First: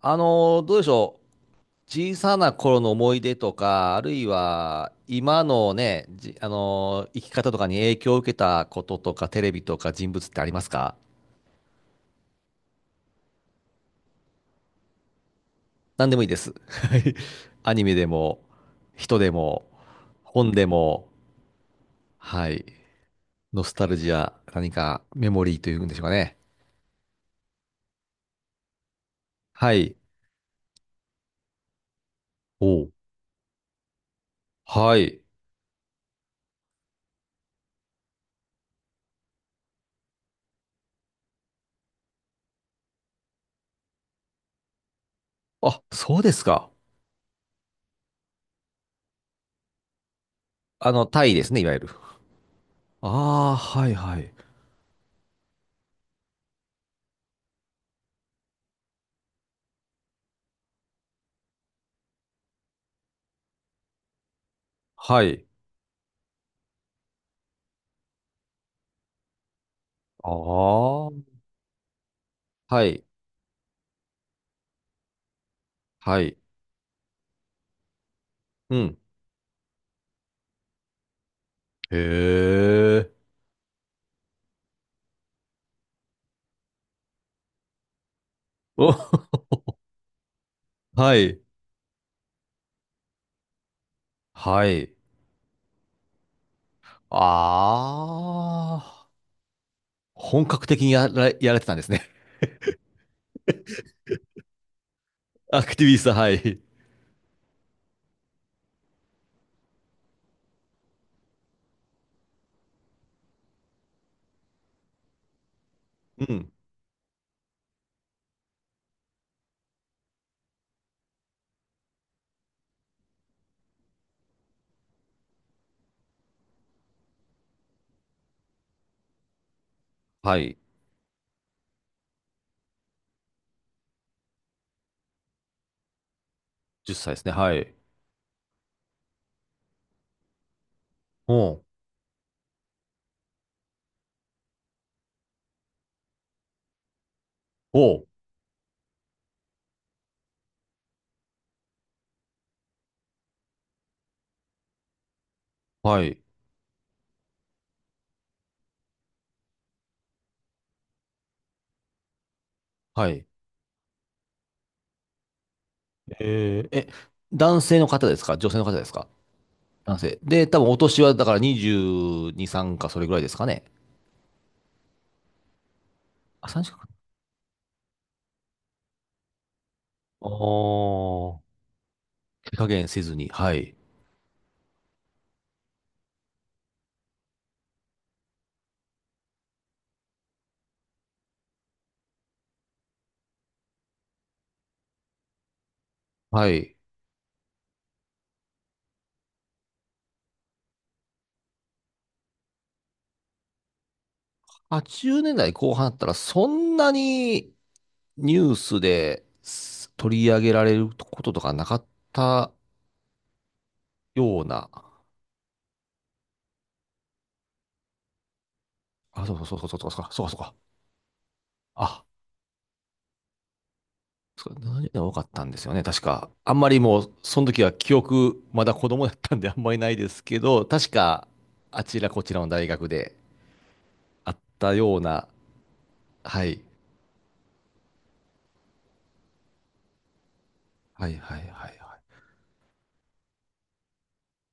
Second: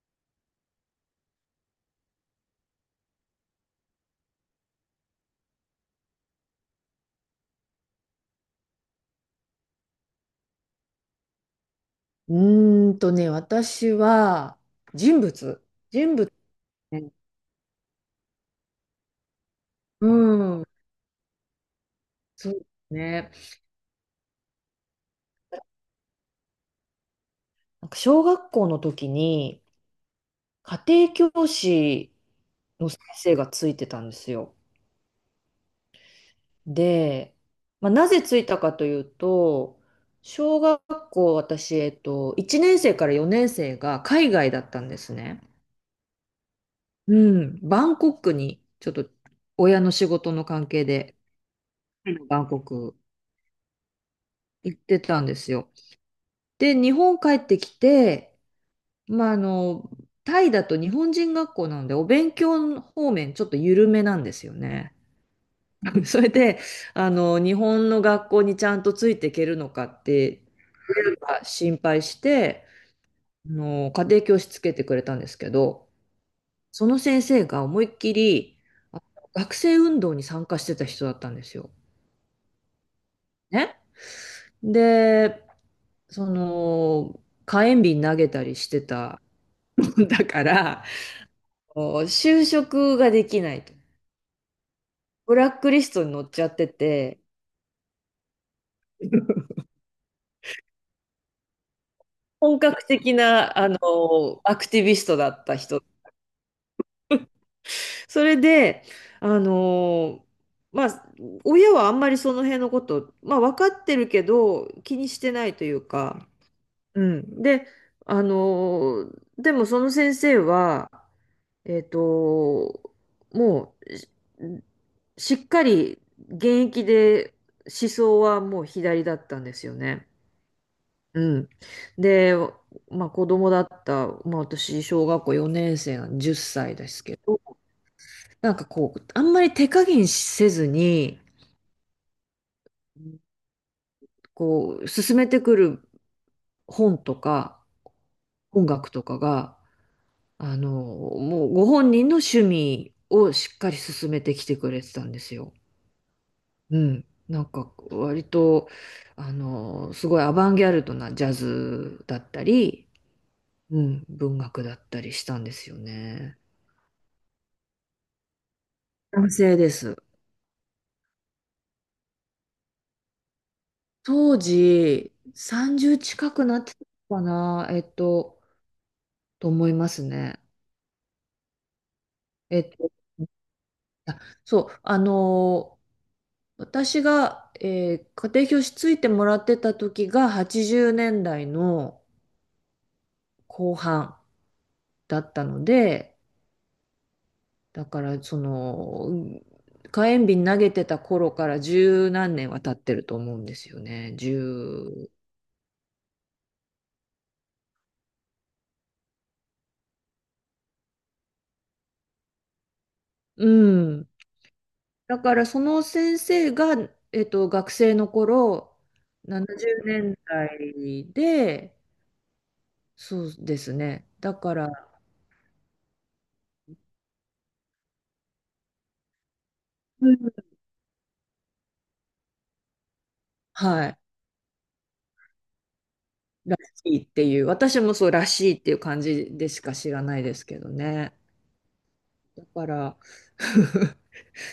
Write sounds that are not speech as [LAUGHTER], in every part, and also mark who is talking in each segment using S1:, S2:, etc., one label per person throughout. S1: どうでしょう。小さな頃の思い出とか、あるいは今のね、じ、あのー生き方とかに影響を受けたこととか、テレビとか人物ってありますか？
S2: 私は人物。
S1: 何
S2: 人
S1: でもいい
S2: 物
S1: です。[LAUGHS] は
S2: ね。
S1: い。アニメでも、人でも、
S2: う
S1: 本
S2: ん。
S1: でも、は
S2: そうで
S1: い。
S2: すね。
S1: ノスタルジア、何かメモリーというんでしょうかね。
S2: なんか小学校の時に
S1: はい。
S2: 家庭教師
S1: お
S2: の
S1: う。
S2: 先生がついてたんですよ。
S1: はい。
S2: で、まあ、なぜついたかというと、小学校私、1年生から4年生が海外だったんですね。
S1: あ、そうですか。
S2: うん。バンコクにちょっと親の仕事の関係
S1: あの、
S2: で、
S1: タイですね、いわゆる。
S2: バンコク
S1: ああ、はいはい。
S2: 行ってたんですよ。で、日本帰ってきて、まあ、タイだと日本人学校なんで、お勉強方面ちょっと緩めなんですよね。
S1: はい。
S2: [LAUGHS] それで、日本の学校にちゃんとついていけるのかって
S1: ああ、
S2: 心配して、
S1: はい。
S2: 家庭教師つけてくれたんですけど、
S1: はい。
S2: その先生が思いっきり
S1: う
S2: あ
S1: ん。
S2: の学生運動に参加してた人だったんですよ。
S1: へえ。
S2: ね。で、その、火炎瓶投げたりして
S1: お、
S2: た
S1: [LAUGHS]
S2: [LAUGHS] んだから、
S1: はい。
S2: 就職ができないと。
S1: はい。
S2: ブラックリストに載っちゃってて、
S1: ああ、本格的にやられてたんですね。
S2: 本格的な、アクティビストだっ
S1: [LAUGHS]
S2: た
S1: アク
S2: 人。
S1: ティビスト、はい。
S2: それで、あの、まあ、親はあんまりその辺のこと、まあ、分かってるけど、気にしてないという
S1: う
S2: か、
S1: ん。
S2: うん。で、あの、でもその先生は、えっと、もう、しっかり現役で思想はもう左だったんですよね。
S1: はい。
S2: うん。で、まあ子供だった、まあ私、小学校4年生なんで10歳で
S1: 10
S2: す
S1: 歳で
S2: け
S1: すね。
S2: ど、
S1: はい。
S2: なんかこう、あんまり手加減せずに、
S1: おう。
S2: こう、進めてくる本とか
S1: おう。
S2: 音楽とかが、あの、もうご本人の趣味をしっかり進めてきてくれてたんですよ。
S1: はい。
S2: うん。なんか割と、すごいアバンギャルドなジャズだったり、
S1: はい。
S2: うん、文学だったりしたんですよね。
S1: えー、え、男性の方ですか？女性の方ですか？
S2: 男性です。
S1: 男性。で、多分お年はだから22、3かそれぐらいですかね。
S2: 当時、30近く
S1: あ、
S2: な
S1: 3
S2: って
S1: 近
S2: た
S1: く。
S2: のかな、と思います
S1: あ
S2: ね。
S1: ー。手
S2: え
S1: 加
S2: っ
S1: 減
S2: と、
S1: せずに。はい。
S2: そう、あの私が、家庭教師ついてもらってた時が80年代の後半だったので、
S1: はい。
S2: だからその、火炎瓶投げてた頃から十何年は経ってると思うんですよね。
S1: 80
S2: 十、
S1: 年代後半だったらそんなにニュースです取り上げられることとかなかった
S2: うん。
S1: ような、
S2: だからその先生が、学生の頃、
S1: あ、そうそうそうそ
S2: 70
S1: うそうそう
S2: 年
S1: そうそうか、
S2: 代で、
S1: あ、
S2: そうですね。だ
S1: そう
S2: か
S1: か、
S2: ら、
S1: 何が多かったんですよね、確か。あんまりもう、その時は記憶、まだ子供だったんで [LAUGHS] あんまりないで
S2: うん。
S1: すけど、確か、あちらこちらの大学で
S2: はい、
S1: あったような、は
S2: ら
S1: い、
S2: しいっていう、私もそうらしいっていう感じでしか知らないですけど
S1: は
S2: ね。
S1: いはいはいはい。
S2: だから、[LAUGHS]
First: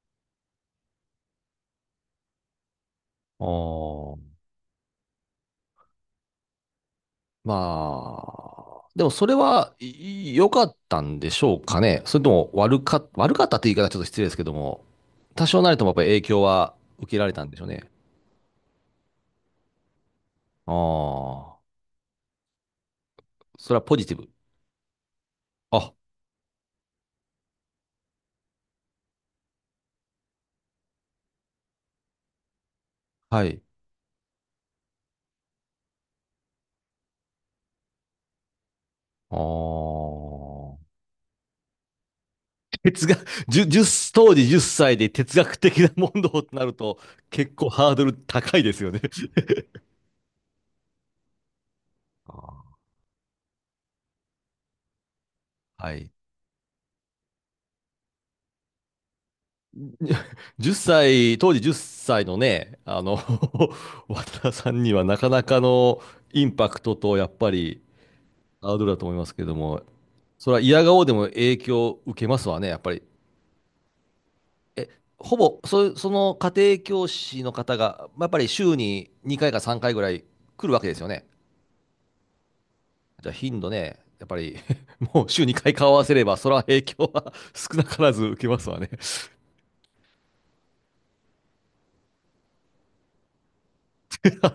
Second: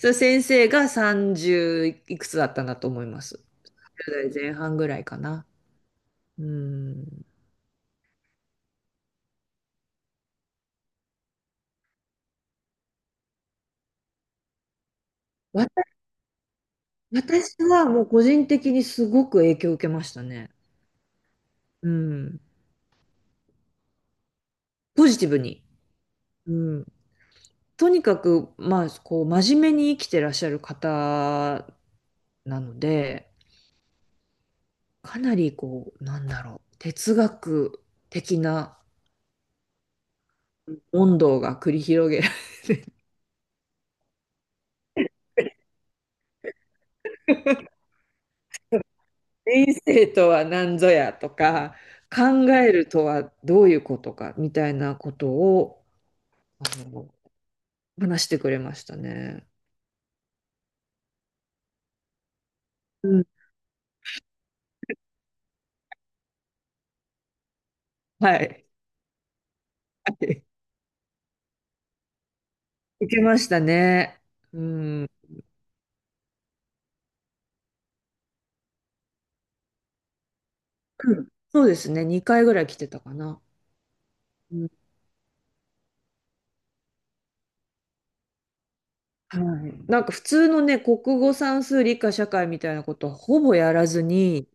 S2: その先生が30いくつだったんだと思います。
S1: あ
S2: 1代
S1: あ。
S2: 前半ぐらいかな。うん。
S1: まあ、でもそれは良かったんでしょうかね。それとも悪かったって言い方はちょっと失礼ですけども、多少
S2: わ
S1: なりと
S2: た
S1: もやっぱり影響は受けられたん
S2: 私
S1: でしょうね。
S2: はもう個人的にすごく影響を受けましたね。
S1: ああ、
S2: うん。
S1: それはポジティブ。
S2: ポジティブに。
S1: あ、
S2: うん、とにかく、まあ、こう、真面目に生きてらっしゃる方なので、
S1: はい。
S2: かなり、こう、なんだろう、哲学的な
S1: ああ。
S2: 問答が繰り広げられ
S1: 哲学、1当時10歳で哲学的な問答となると
S2: る。
S1: 結構
S2: [LAUGHS]
S1: ハードル高いですよね。
S2: 人生とは何ぞやとか、
S1: [LAUGHS]
S2: 考
S1: あ
S2: え
S1: ー
S2: るとはどういうことか、みたいなことを、
S1: はい。
S2: あの、話してくれましたね。
S1: 1歳、当時10歳のね、あ
S2: う
S1: の [LAUGHS]
S2: ん、
S1: 渡田さんにはなかなかのインパクトと、やっぱり、
S2: はい。は
S1: ハードルだと思いますけども、
S2: い、
S1: それは嫌顔でも影響を受けますわね、やっぱり。
S2: 受けましたね。う
S1: え、
S2: ん。うん、
S1: ほぼ、その家庭教師の方が、やっぱり週に2回か3回ぐらい来るわけですよね。
S2: そうですね。2回ぐらい来てたか
S1: じゃあ
S2: な。
S1: 頻度ね、やっぱり
S2: うん、
S1: [LAUGHS] もう週2回顔合わせれば、それは影響は [LAUGHS] 少なからず受けますわね。
S2: はい。なんか普通のね、国語算数理科社会みたいなことはほぼやらずに、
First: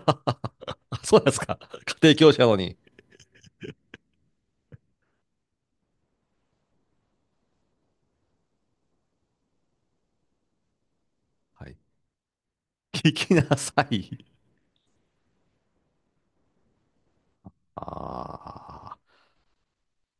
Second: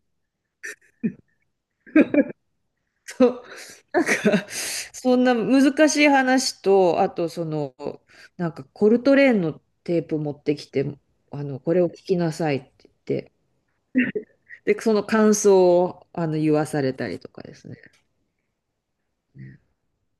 S1: [LAUGHS] そうなんですか。家庭教
S2: [LAUGHS]
S1: 師なのに。
S2: そう、なんか、そんな難しい話と、あとその、なんかコルトレーンのテープ持ってきて、
S1: は
S2: こ
S1: い。
S2: れを聞きなさいって言
S1: 聞
S2: って、
S1: きなさい。
S2: で、その感想をあの言わされたりとかですね。
S1: ああ。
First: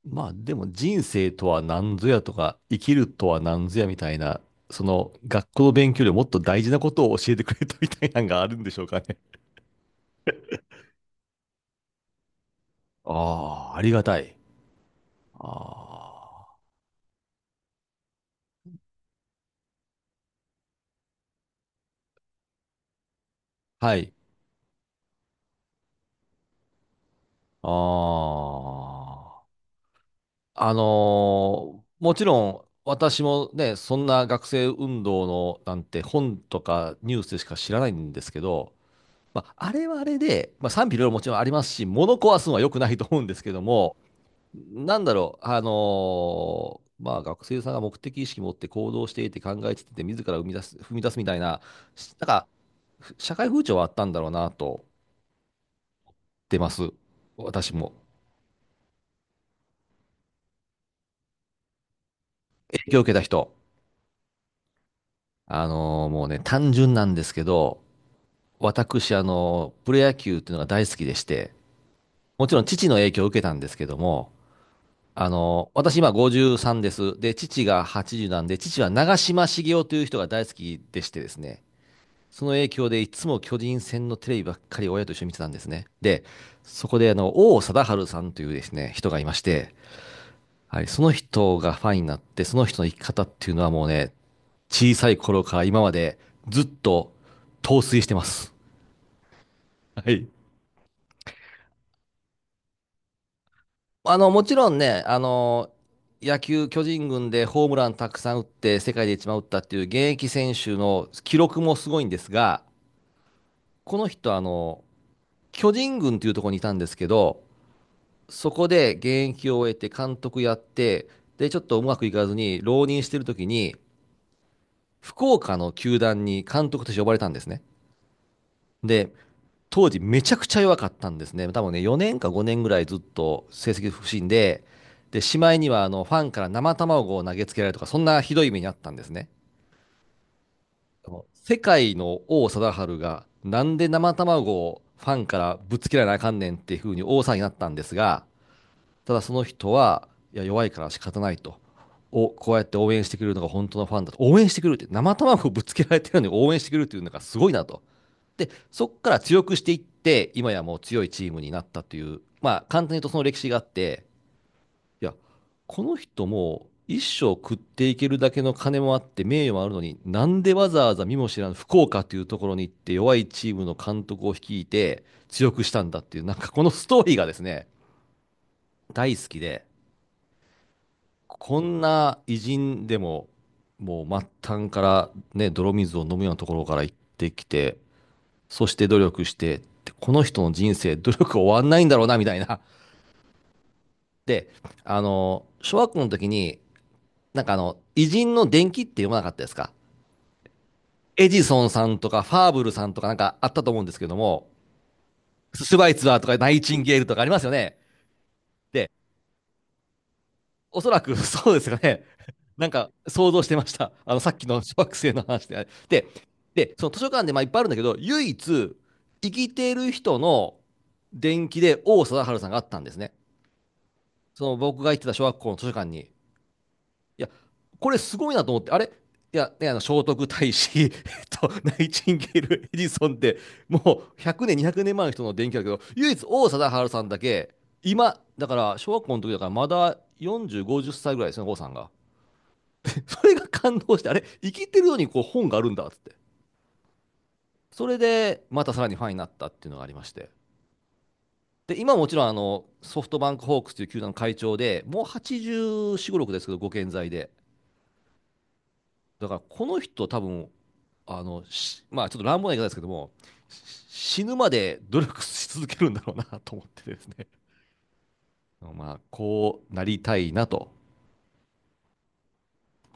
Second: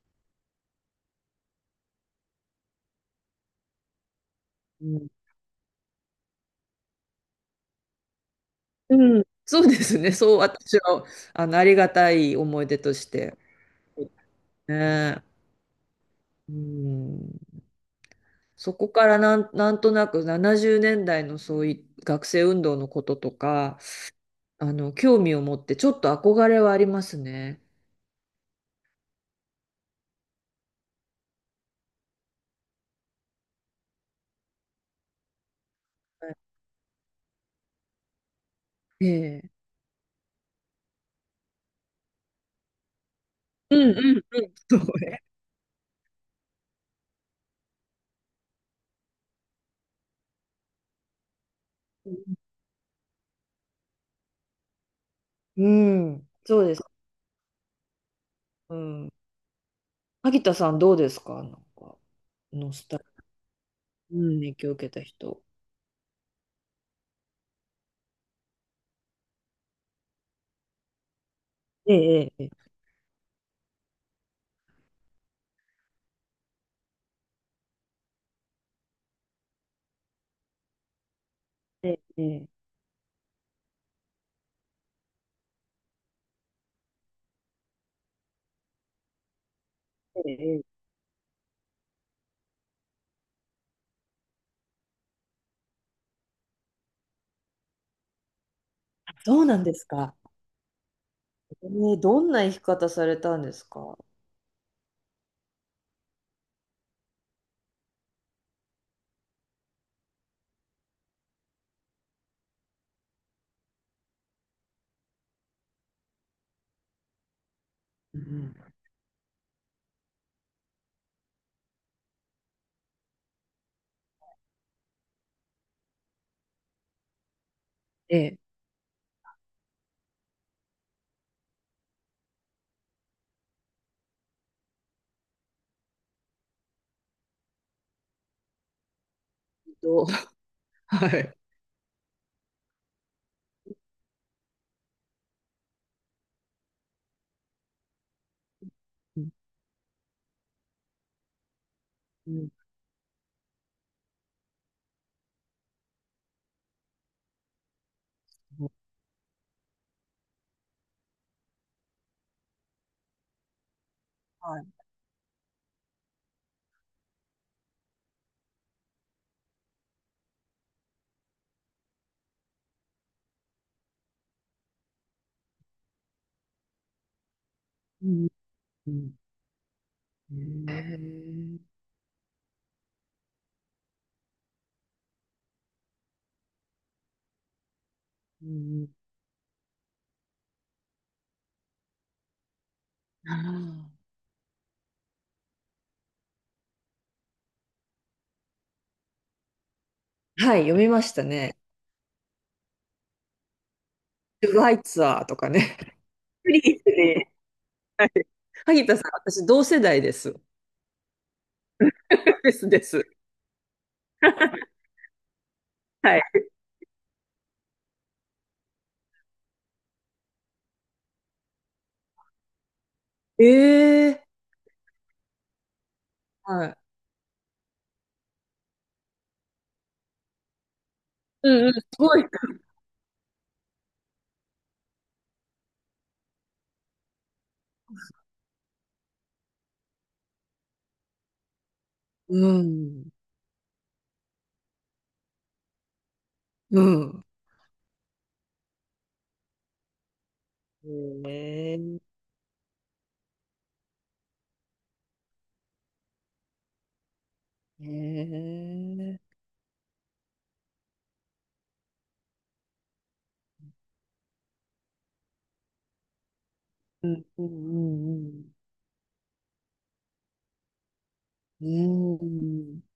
S1: まあでも人生とは何ぞやとか、生きるとは何ぞやみたいな、そ
S2: うん。
S1: の学校の勉強よりもっと大事なことを教えてくれたみたいなのがあるんでしょうかね。
S2: うん、そうですね。そう、私は、ありがたい思い出として。
S1: ああ、ありがたい。
S2: ね。
S1: あ
S2: うん。そこからなんとなく70年代のそういう学生運動のこととか、
S1: あ。はい。
S2: 興味を持ってちょっと憧れはありますね。
S1: ああ。あのもちろん私もね、そんな学生運動のなんて本とかニュースでしか知らないんですけど、
S2: え
S1: ま
S2: え。
S1: あ、あれはあれで、まあ、賛否両論もちろんありますし、物壊すのは良くないと思うんですけど
S2: うん
S1: も、
S2: うんうん。そ
S1: な
S2: う
S1: んだ
S2: ね。
S1: ろう、まあ、学生さんが目的意識持って行動していて考えていて、自ら生み出す、踏み出すみたいな、なんか、社会風潮はあったんだろうなと、
S2: うん。
S1: 出
S2: そう
S1: ま
S2: です。
S1: す。私も。
S2: うん。萩田さんどうですかなんか、ノス
S1: 影響
S2: タ
S1: を
S2: ル
S1: 受けた人。
S2: ジー、うん、影響を受けた人。
S1: もうね、単純なんですけど、私、プロ野球っていうのが大好きでして、
S2: ええ、
S1: も
S2: え
S1: ちろん父の影響を受けたんですけども、私今53です。で、父が80なんで、父は長嶋茂雄という人が大好きでしてですね、
S2: え、ええ、え
S1: その
S2: え。
S1: 影響でいつも巨人戦のテレビばっかり親と一緒に見てたんですね。で、そこであの、王貞治さんというですね、人がいまして、
S2: ええ、
S1: はい、その人がファンになって、その人の生き方っていうのはもうね、小さい頃から今までずっと陶酔してます。
S2: あそうなんですか。ええ、どんな生き方されたんですか？
S1: あの、もちろんね、あの、野球巨人軍でホームランたくさん打って世界で一番打ったっていう現役選手の記録もすごいんですが、この人あの、巨人軍っていうところにいたんですけど、
S2: う
S1: そ
S2: ん。
S1: こで現役を終えて監督やって、で、ちょっとうまくいかずに浪人してる時に、福岡の球団に監督として呼ばれたんですね。
S2: ええ。
S1: で、当時めちゃくちゃ弱かったんですね。多分ね、4年か5年ぐらいずっと成績不振で、で、しまいにはあのファンから生卵を投げつけられるとか、そんなひどい目にあったんですね。
S2: どう [LAUGHS] は
S1: あの
S2: い。
S1: 世界の王貞治が、なんで生卵をファンからぶつけられなあかんねんっていう風に王さんになったんですが、ただ
S2: うん。
S1: その人は、いや、弱いから仕方ないと。をこう
S2: う
S1: やって応援してくれるのが本当のファンだと。応援してくれるって、生卵をぶつけられてるのに応援してくれるっていうのがすごいなと。で、そ
S2: ん、
S1: こから強くしていって、今やもう強いチームになったという、まあ、簡単に言うとその歴史があって、
S2: はい。
S1: いや、この人も一生食っていけるだけの金もあって、名誉もあるのに、なんでわざわざ見も知らぬ福岡というところに行って、弱いチームの監督を率いて、強くしたんだっていう、なんかこのストーリーがですね、
S2: うん。う
S1: 大
S2: ん、
S1: 好きで、
S2: え
S1: こ
S2: ー、
S1: んな偉人でも、もう末端からね、泥水を飲むようなところから行ってきて、
S2: う
S1: そして
S2: ん、
S1: 努力して、この人の人生、努力終わんないんだろうな、みたいな。
S2: あ、
S1: [LAUGHS] で、あの、小学校の時に、なんかあの、偉人の伝記って読まなかったですか？
S2: はい、読みました
S1: エジ
S2: ね。
S1: ソンさんとか、ファーブルさんとかなんかあったと思うんですけども、
S2: トゥワイツアーとか
S1: スシュ
S2: ね。
S1: バイツァーとか、
S2: [LAUGHS]
S1: ナ
S2: フリ
S1: イ
S2: ーい
S1: チン
S2: い
S1: ゲールとかあ
S2: で
S1: りますよね。
S2: 萩
S1: で
S2: 田さん、私同世代です。
S1: おそらく [LAUGHS] そうですかね。
S2: [LAUGHS] で
S1: [LAUGHS] なん
S2: すで
S1: か
S2: す。
S1: 想像してました。あのさっきの [LAUGHS] 小学生の話で。で、
S2: はい。
S1: でその図書館でまあいっぱいあるんだけど、唯一生きてる人の伝記で王貞治さんがあったんですね。
S2: ええ、
S1: その僕が行ってた小学校の図書館に。い
S2: はい。
S1: や、これすごいなと思って、あれいや、ね、あの聖徳太子、[LAUGHS]
S2: うんう
S1: ナ
S2: ん、す
S1: イチ
S2: ご
S1: ン
S2: い。
S1: ゲール、エジソンって、もう100年、200年前の人の伝記だけど、唯一王貞治さんだけ、今、だから小学校の時だからまだ40、50歳ぐらいですね、王さんが。
S2: うん。
S1: それが感動して、あれ、生きてるのにこう本があるんだっつって。
S2: うん。
S1: それで、またさらにファンになったっていうのがありまして。
S2: ええ、
S1: で、今もちろんあの、ソフトバンクホークスという球団の会長で、もう84、5、6ですけど、ご健在で。
S2: え
S1: だから、
S2: え、
S1: この人多分、あの、まあちょっと乱暴な言い方ですけども、死ぬまで努力し続けるんだろうなと思ってです
S2: うん
S1: ね。
S2: うん
S1: まあ、こうなりたいなと
S2: うんうん。うん。